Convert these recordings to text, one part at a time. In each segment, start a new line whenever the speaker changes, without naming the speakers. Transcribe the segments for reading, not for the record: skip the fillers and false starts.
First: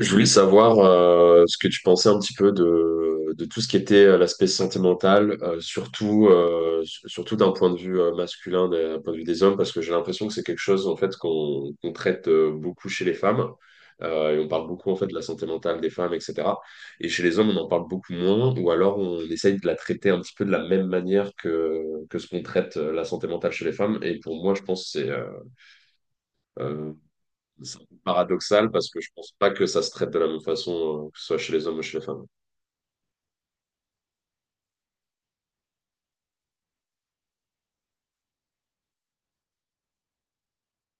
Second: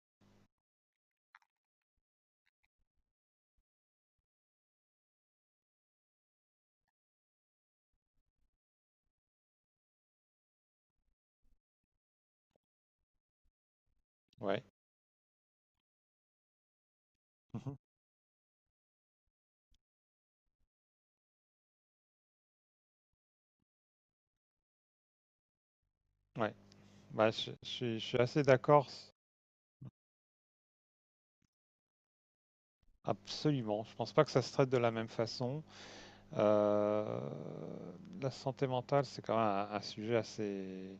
Je voulais savoir ce que tu pensais un petit peu de tout ce qui était l'aspect santé mentale, surtout, surtout d'un point de vue masculin, d'un point de vue des hommes, parce que j'ai l'impression que c'est quelque chose en fait qu'on traite beaucoup chez les femmes. Et on
Ouais.
parle beaucoup en fait de la santé mentale des femmes, etc. Et chez les hommes, on en
Mhm.
parle beaucoup moins, ou alors on essaye de la traiter un petit peu de la même manière que ce qu'on traite la santé mentale chez les femmes. Et pour moi, je pense que
Ouais.
euh,
Bah, je
c'est un peu
suis assez
paradoxal
d'accord,
parce que je pense pas que ça se traite de la même façon, que ce soit chez les hommes ou chez les femmes.
absolument. Je pense pas que ça se traite de la même façon. Euh, la santé mentale, c'est quand même un sujet assez,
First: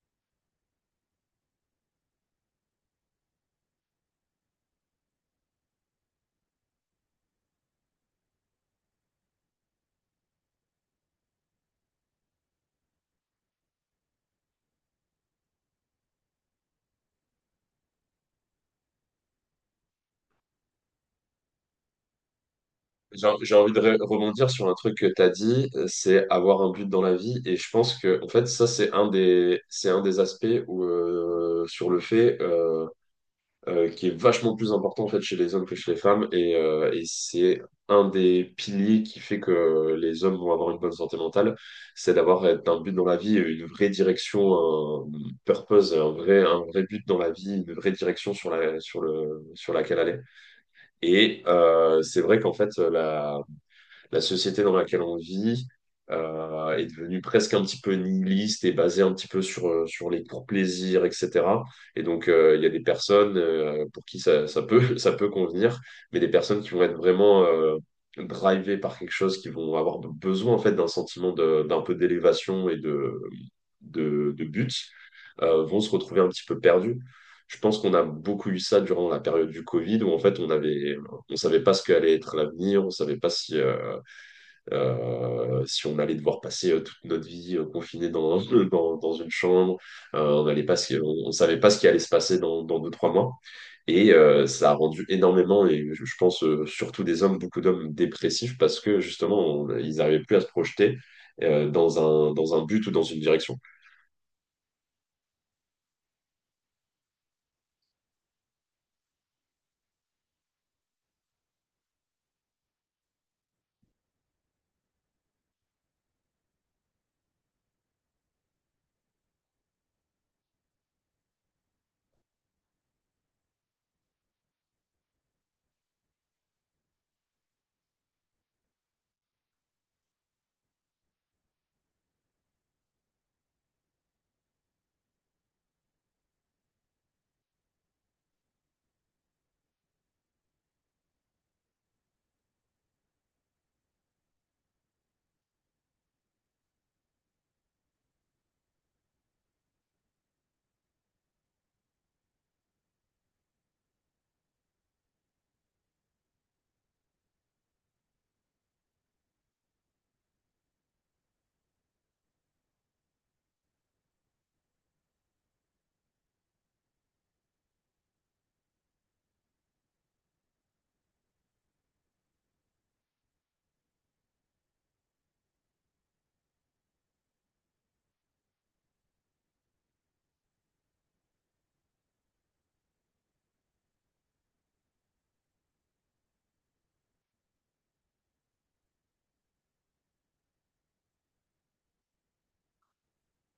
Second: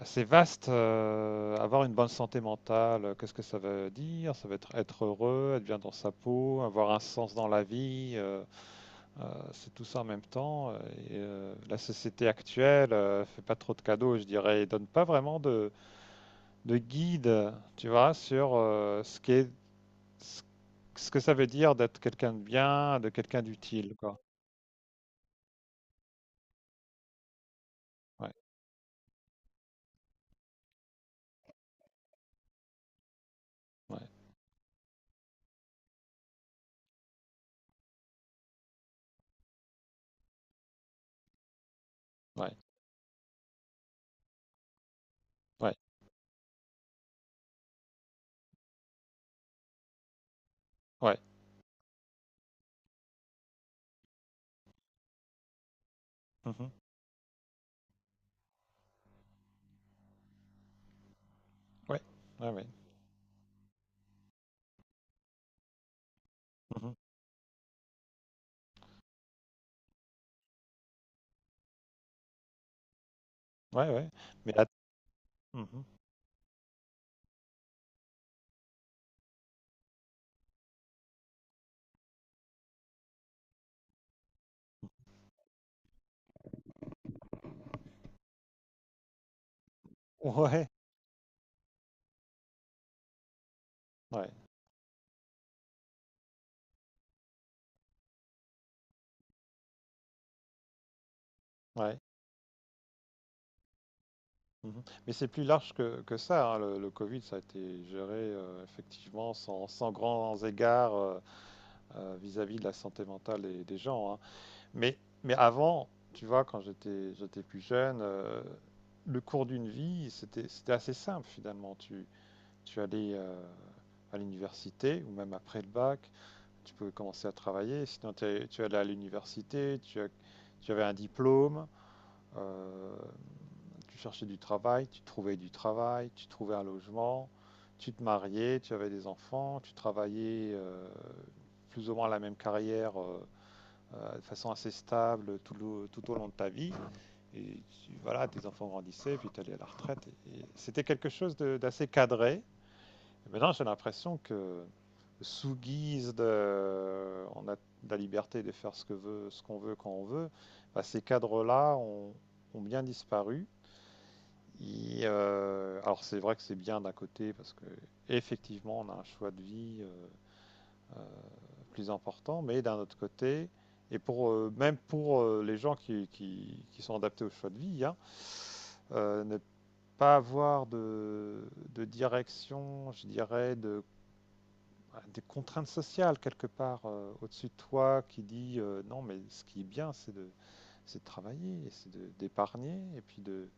assez vaste. Avoir une bonne santé mentale, qu'est-ce que ça veut dire? Ça veut être heureux, être bien dans sa peau, avoir un sens dans la vie. C'est tout ça en même temps. Et, la société actuelle, fait pas trop de cadeaux, je dirais, et donne pas vraiment de guide, tu vois, sur ce qu'est, ce ce que ça veut dire d'être quelqu'un de bien, de
J'ai
quelqu'un
j'ai envie de
d'utile, quoi.
rebondir sur un truc que tu as dit, c'est avoir un but dans la vie. Et je pense que, en
Ouais,
fait, ça, c'est un des aspects où, sur le fait qui
ouais,
est vachement plus important en fait chez les hommes que chez les femmes et c'est un des piliers qui fait que les hommes vont avoir une bonne santé mentale, c'est d'avoir
ouais,
un but dans la vie, une vraie direction, un
ouais,
purpose, un vrai but dans la vie, une vraie direction sur la, sur le, sur laquelle aller.
ouais.
Et c'est vrai qu'en fait la société dans laquelle on vit
Mhm.
est devenue presque un petit peu nihiliste et basée un petit peu sur les pour plaisir, etc.
Ouais,
Et donc,
ouais,
il y
ouais.
a des personnes pour qui ça peut convenir, mais des personnes qui vont
Mhm.
être vraiment drivées par quelque chose, qui vont avoir besoin en fait d'un sentiment d'un peu d'élévation et
Ouais, ouais.
de
Mais là.
but, vont
Mhm.
se retrouver un petit peu perdus. Je pense qu'on a beaucoup eu ça durant la période du Covid, où en fait on avait, on savait pas ce qu'allait être l'avenir, on savait pas si on allait devoir passer toute notre vie confiné dans une chambre, on allait
Ouais,
pas, on savait pas ce qui allait se passer dans deux, trois mois. Et
ouais,
euh, ça a rendu énormément, et je pense surtout des hommes, beaucoup d'hommes dépressifs parce que justement, ils n'arrivaient plus à se projeter euh, dans
ouais.
dans un but ou dans une direction.
Mhm. Mais c'est plus large que ça, hein. Le Covid, ça a été géré effectivement sans grands égards, vis-à-vis de la santé mentale des gens, hein. Mais, mais avant, tu vois, quand j'étais plus jeune, le cours d'une vie, c'était assez simple finalement. Tu allais à l'université ou même après le bac, tu pouvais commencer à travailler. Sinon, tu allais à l'université, tu avais un diplôme, euh, tu cherchais du travail, tu trouvais du travail, tu trouvais un logement, tu te mariais, tu avais des enfants, tu travaillais plus ou moins la même carrière, de façon assez stable tout au long de ta vie. Et voilà, tes enfants grandissaient, puis tu allais à la retraite. Et c'était quelque chose d'assez cadré. Et maintenant, j'ai l'impression que sous guise de, on a de la liberté de faire ce qu'on veut quand on veut, bah, ces cadres-là ont bien disparu. Et, alors c'est vrai que c'est bien d'un côté parce que effectivement on a un choix de vie, euh, plus important, mais d'un autre côté, et pour même pour les gens qui sont adaptés au choix de vie, hein, ne pas avoir de, direction, je dirais, des contraintes sociales quelque part au-dessus de toi qui dit non, mais ce qui est bien, c'est de travailler, d'épargner, et puis de,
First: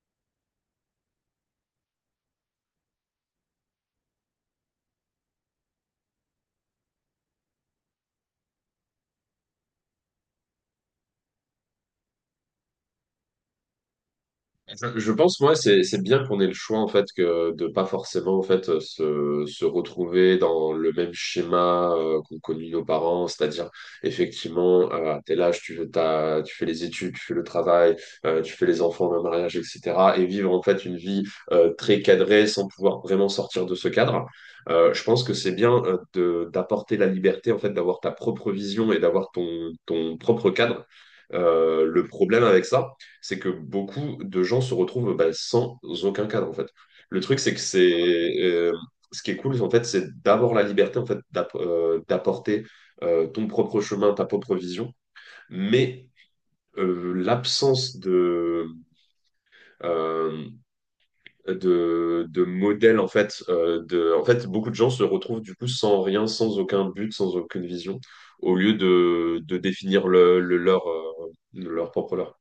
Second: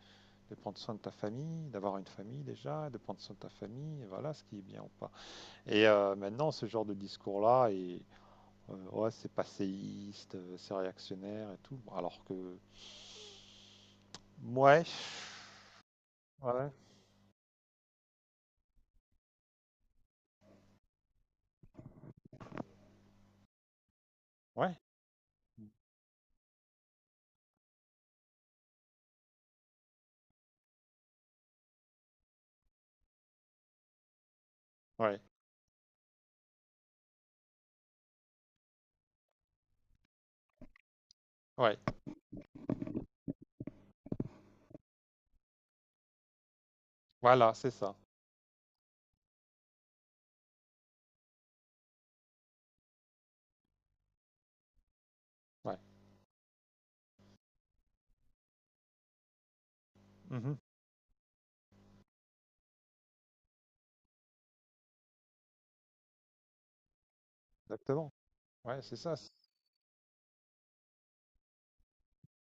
de prendre soin de ta famille, d'avoir une famille déjà, de prendre soin de ta famille, et voilà ce qui est bien ou pas. Et maintenant, ce genre de discours-là est, ouais, c'est passéiste, c'est réactionnaire et tout. Alors que. Ouais.
Je pense, moi, c'est bien qu'on ait
Ouais.
le
Ouais.
choix, en fait, que de pas forcément, en fait, se retrouver dans le même schéma qu'ont connu nos parents, c'est-à-dire,
Ouais.
effectivement, à tel âge, tu fais les études, tu fais le travail, tu fais les enfants, le mariage, etc., et vivre, en fait, une vie très cadrée sans pouvoir vraiment sortir de ce cadre. Je
Ouais.
pense que c'est bien d'apporter la liberté, en fait, d'avoir ta propre vision et d'avoir ton propre cadre.
Ouais.
Le problème avec ça, c'est que beaucoup de gens se retrouvent bah, sans aucun cadre, en fait. Le truc,
Voilà,
c'est que
c'est ça.
ce qui est cool, en fait, c'est d'avoir la liberté, en fait, d'apporter ton propre chemin, ta propre vision,
Ouais.
mais l'absence euh,
Mhm.
de modèle en fait de en fait beaucoup de gens se retrouvent du coup sans rien, sans aucun but, sans aucune vision,
Exactement.
au lieu
Ouais, c'est ça.
de définir le leur, leur propre leur.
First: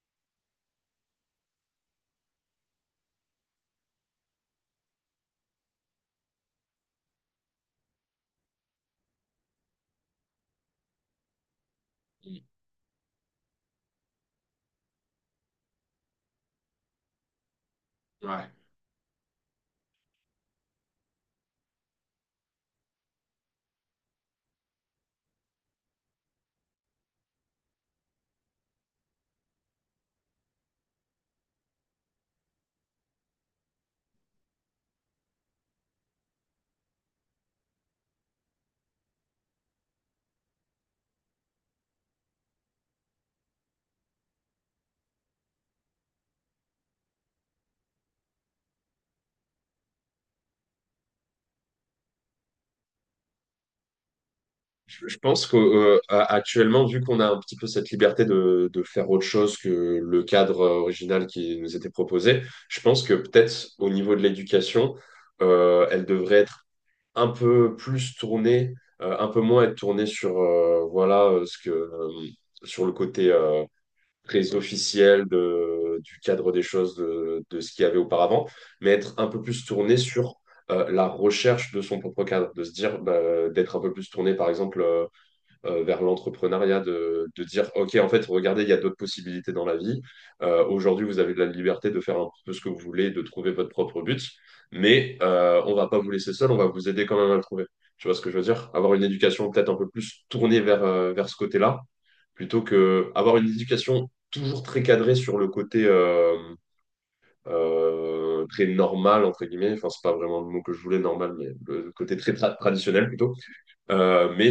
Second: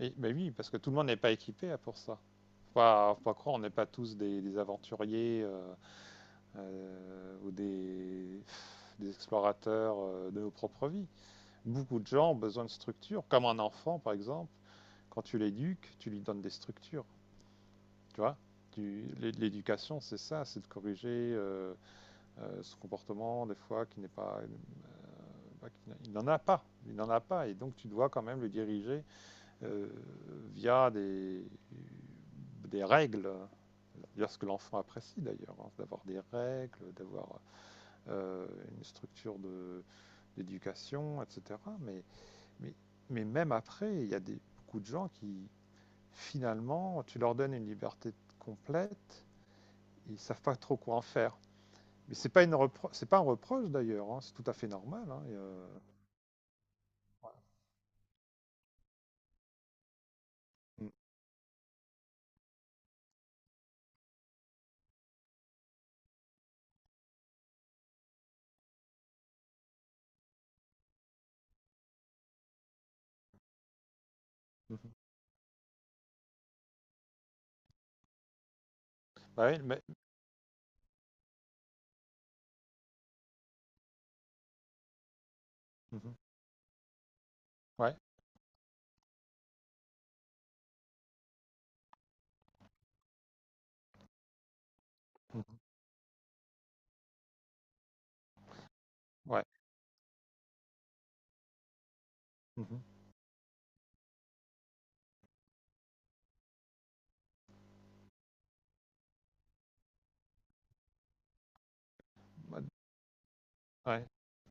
Et, mais oui, parce que tout le monde n'est pas équipé, hein, pour ça. Faut pas croire, on n'est pas tous des, aventuriers, ou des, explorateurs de nos propres vies. Beaucoup de gens ont besoin de structures, comme un enfant par exemple. Quand tu l'éduques, tu lui donnes des structures. Tu vois.
Ouais.
L'éducation, c'est ça, c'est de corriger ce comportement, des fois, qui n'est pas. Pas- qui n'a- Il n'en a pas. Il n'en a pas. Et donc, tu dois quand même le diriger euh, via des, règles. D'ailleurs, ce que l'enfant apprécie, d'ailleurs, hein, d'avoir des règles, d'avoir euh, une structure d'éducation, etc. Mais, mais même après, il y a beaucoup de gens qui, finalement, tu leur donnes une liberté complète, ils savent pas trop quoi en faire. Mais c'est pas c'est pas un reproche d'ailleurs, hein, c'est tout à fait normal,
Je
hein, et,
pense qu'actuellement, vu qu'on a un
voilà.
petit peu cette liberté de faire autre chose que le cadre
Mhm.
original qui nous était proposé, je pense que peut-être au niveau de l'éducation, elle devrait être un peu plus tournée, un peu moins être tournée sur voilà, ce que sur le côté très
Mhm.
officiel du cadre des choses de ce qu'il y avait auparavant, mais être un peu
Bah oui,
plus
mais.
tournée sur la recherche de son propre cadre, de se dire bah, d'être un peu plus tourné par exemple, vers
Mhm.
l'entrepreneuriat, de dire, OK,
Ouais.
en fait, regardez, il y a d'autres possibilités dans la vie. Aujourd'hui, vous avez de la liberté de faire un peu ce que vous voulez, de trouver votre propre but, mais
Mhm.
on va pas vous laisser seul, on va vous aider quand même à le trouver. Tu vois ce que je veux dire? Avoir une
Ouais.
éducation peut-être un peu plus tournée vers ce côté-là, plutôt
Mhm.
que avoir une éducation toujours très cadrée sur le côté très normal, entre guillemets. Enfin, c'est pas vraiment le mot que je voulais, normal, mais le côté très
Ouais.
traditionnel plutôt.
Ouais.
Euh, mais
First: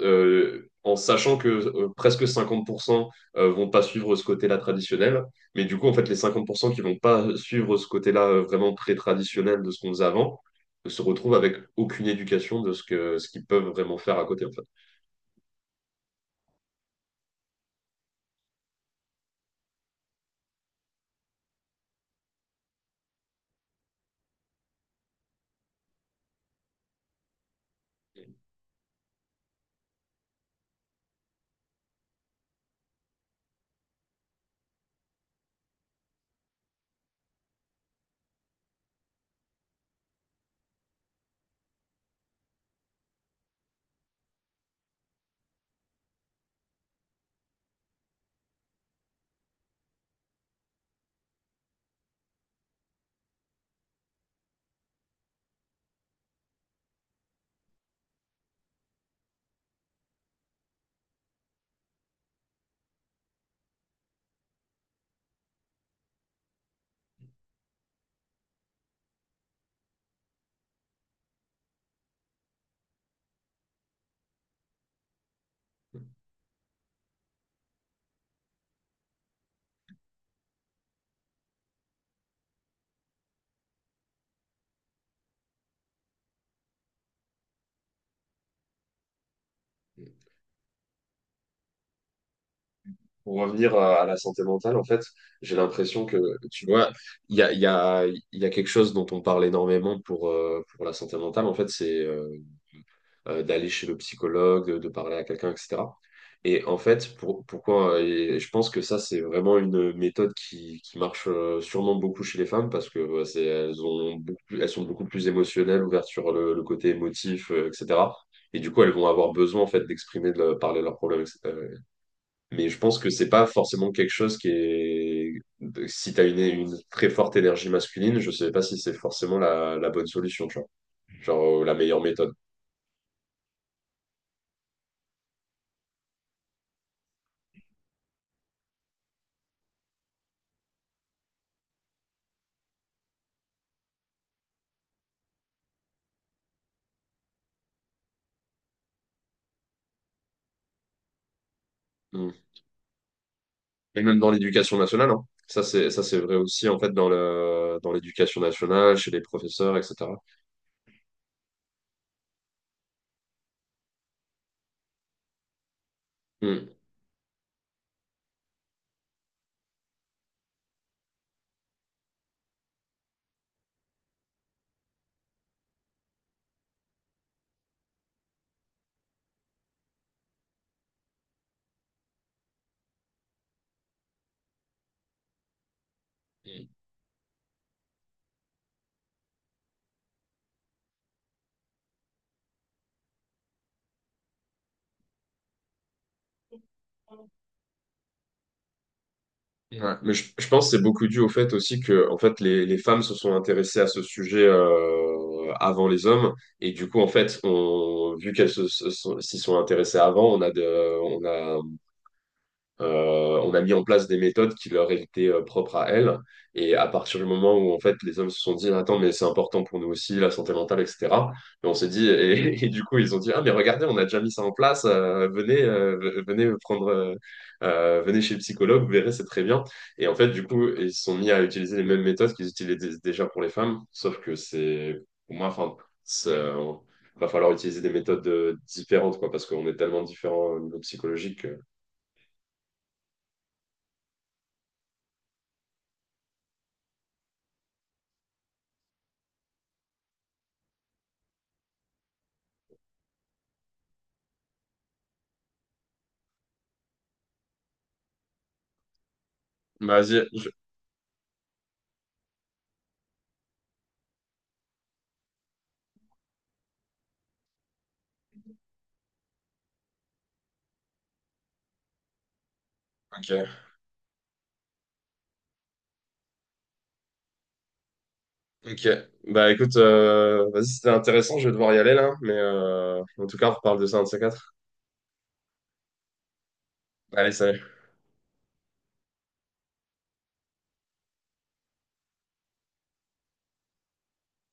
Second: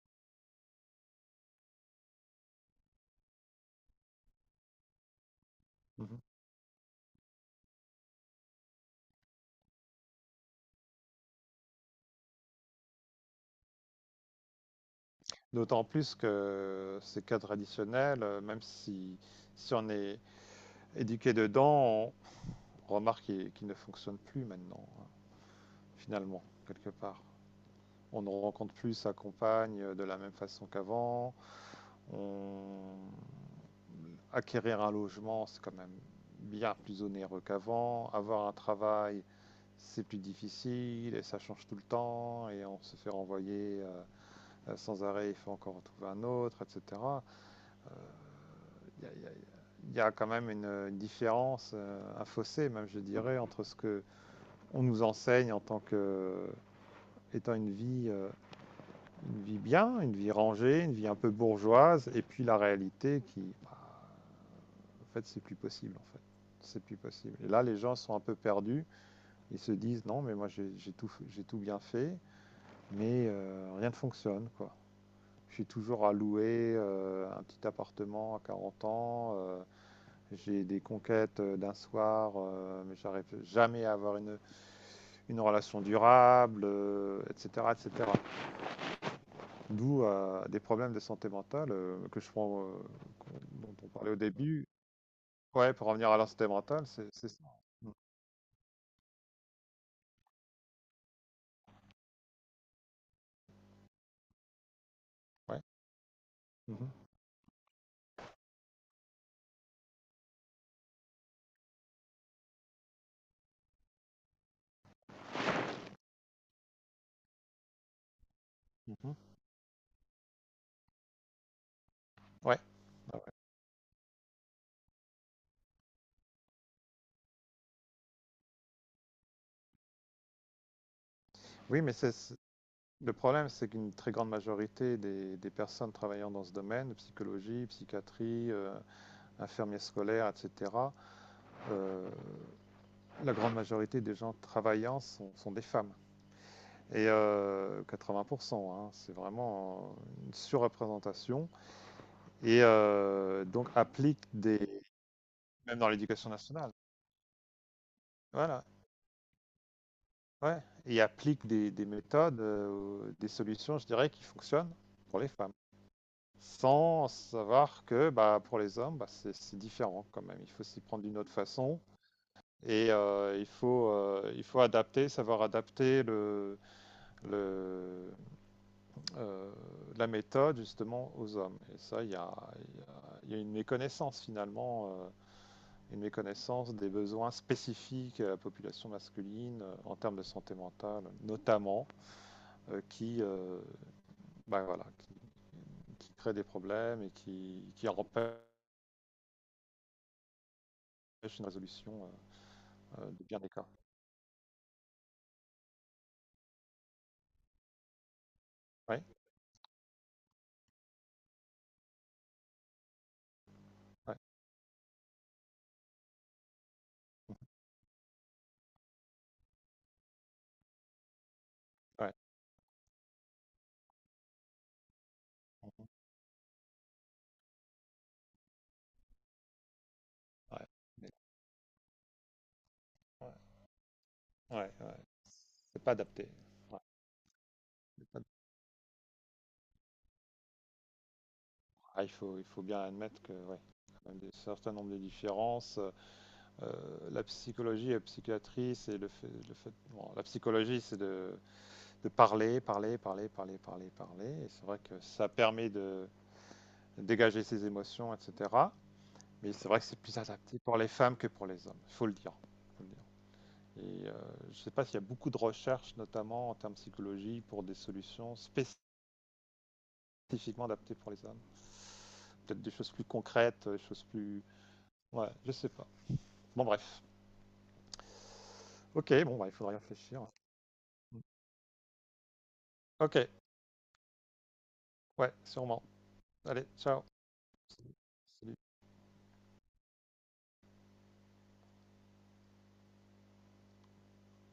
euh, en sachant que presque 50 % vont pas suivre ce côté-là traditionnel. Mais du coup, en fait, les
Mhm.
50 % qui vont pas suivre ce côté-là vraiment très traditionnel de ce qu'on faisait avant, se retrouvent avec aucune éducation de ce qu'ils peuvent vraiment faire à côté, en fait.
D'autant plus que ces cadres traditionnels, même si on est éduqué dedans, on remarque qu'ils ne fonctionnent plus maintenant, hein, finalement, quelque part. On ne rencontre plus sa compagne de la même façon qu'avant. On acquérir un logement, c'est quand même bien plus onéreux qu'avant. Avoir un travail, c'est plus difficile et ça change tout le temps et on se fait renvoyer sans arrêt, il faut encore en trouver un autre, etc. Il y a, il y a- il y a quand même une différence, un fossé même, je dirais, entre ce que on nous enseigne en tant que étant une vie bien, une vie rangée, une vie un peu bourgeoise, et puis la réalité qui, bah, en fait, c'est plus possible, en fait. C'est plus possible. Et là, les gens sont un peu perdus. Ils se disent, non, mais moi, j'ai tout bien fait, mais rien ne fonctionne, quoi. Je suis toujours à louer un petit appartement à 40 ans. J'ai des conquêtes d'un soir, mais j'arrive jamais à avoir une relation durable, etc., etc. D'où des problèmes de santé mentale que je prends,
Pour revenir
dont on
à
parlait
la
au
santé
début.
mentale, en fait, j'ai
Ouais, pour
l'impression
revenir
que,
à la santé
tu
mentale,
vois,
c'est
il y
ça.
a, il y
Mm.
a, il y a quelque chose dont on parle énormément pour la santé mentale, en fait, c'est d'aller chez le psychologue, de parler à quelqu'un,
Ouais.
etc. Et en
Mhm.
fait, et je pense que ça, c'est vraiment une méthode qui marche sûrement beaucoup chez les femmes parce que c'est, elles ont beaucoup plus- elles sont beaucoup plus émotionnelles, ouvertes sur le côté émotif, etc. Et du coup, elles vont
Mmh.
avoir besoin en fait d'exprimer, parler de leurs problèmes, etc.
Ouais,
Mais je pense que
ouais,
c'est
ouais.
pas forcément quelque chose qui est. Si t'as une très forte énergie masculine, je sais pas si c'est forcément la bonne solution, tu vois. Genre, la
Oui, mais
meilleure
c'est
méthode.
c'est le problème, c'est qu'une très grande majorité des personnes travaillant dans ce domaine, psychologie, psychiatrie, infirmiers scolaires et cetera, heu, la grande majorité des gens travaillant sont des femmes et 80, hein. C'est vraiment une surreprésentation et donc
Et même
applique
dans
des,
l'éducation nationale, hein.
même dans
Ça, c'est
l'éducation
vrai aussi,
nationale.
en fait, dans l'éducation
Voilà,
nationale, chez les professeurs, etc.
ouais, et applique des méthodes, des solutions, je dirais, qui fonctionnent pour les femmes,
Mm.
sans savoir que bah, pour les hommes, bah, c'est différent quand même. Il faut s'y prendre d'une autre façon et il faut adapter, savoir adapter le, euh, la méthode justement aux hommes. Et ça, il y a une méconnaissance finalement, une méconnaissance des besoins spécifiques à la population masculine en termes de santé mentale, notamment, qui, bah, voilà, qui crée des problèmes et qui empêche
Ouais. Mais je pense que c'est beaucoup dû au
une
fait aussi
résolution.
que, en fait, les femmes se
De
sont
bien des.
intéressées à ce sujet, avant les hommes. Et du coup, en fait, vu qu'elles
Ouais,
s'y sont intéressées avant, on a... On a mis en place
ouais,
des méthodes qui leur étaient propres à elles. Et à partir du moment où en fait les hommes se sont dit, attends, mais c'est important pour nous aussi, la santé mentale, etc. Et on s'est dit,
ouais.
et du coup ils ont dit, ah mais regardez, on a déjà mis ça en place.
Mhm.
Venez chez le psychologue, vous verrez, c'est très bien. Et en fait du
Ouais,
coup ils se
mais-
sont mis à utiliser les mêmes méthodes qu'ils utilisaient déjà
ouais,
pour les femmes, sauf que
ouais, ouais.
c'est pour moi, enfin,
C'est pas adapté.
c'est, euh,
Ouais,
va falloir utiliser des
c'est pas-
méthodes différentes quoi, parce qu'on est tellement différents au niveau psychologique.
ah, il faut bien admettre que, ouais, quand même un certain nombre de différences. La psychologie et la psychiatrie, c'est le fait, bon, la psychologie, c'est de parler, parler, parler, parler, parler, parler. Et c'est vrai que ça permet de dégager ses émotions, etc. Mais c'est vrai que c'est plus
Vas-y.
adapté pour les femmes que pour les hommes. Il faut le dire. Et je ne sais pas s'il y a beaucoup de recherches, notamment en termes de psychologie, pour des solutions spécifiquement adaptées pour les hommes. Peut-être des choses plus
Ok,
concrètes, des choses plus. Ouais, je sais pas. Bon, bref.
ok.
Ok, bon, bah,
Bah
il faudra
écoute,
y réfléchir.
vas-y, c'était intéressant, je vais devoir y aller là, mais
Ok,
en tout cas, on reparle de ça un de ces quatre.
ouais, sûrement. Allez, ciao.
Allez, salut.
Salut.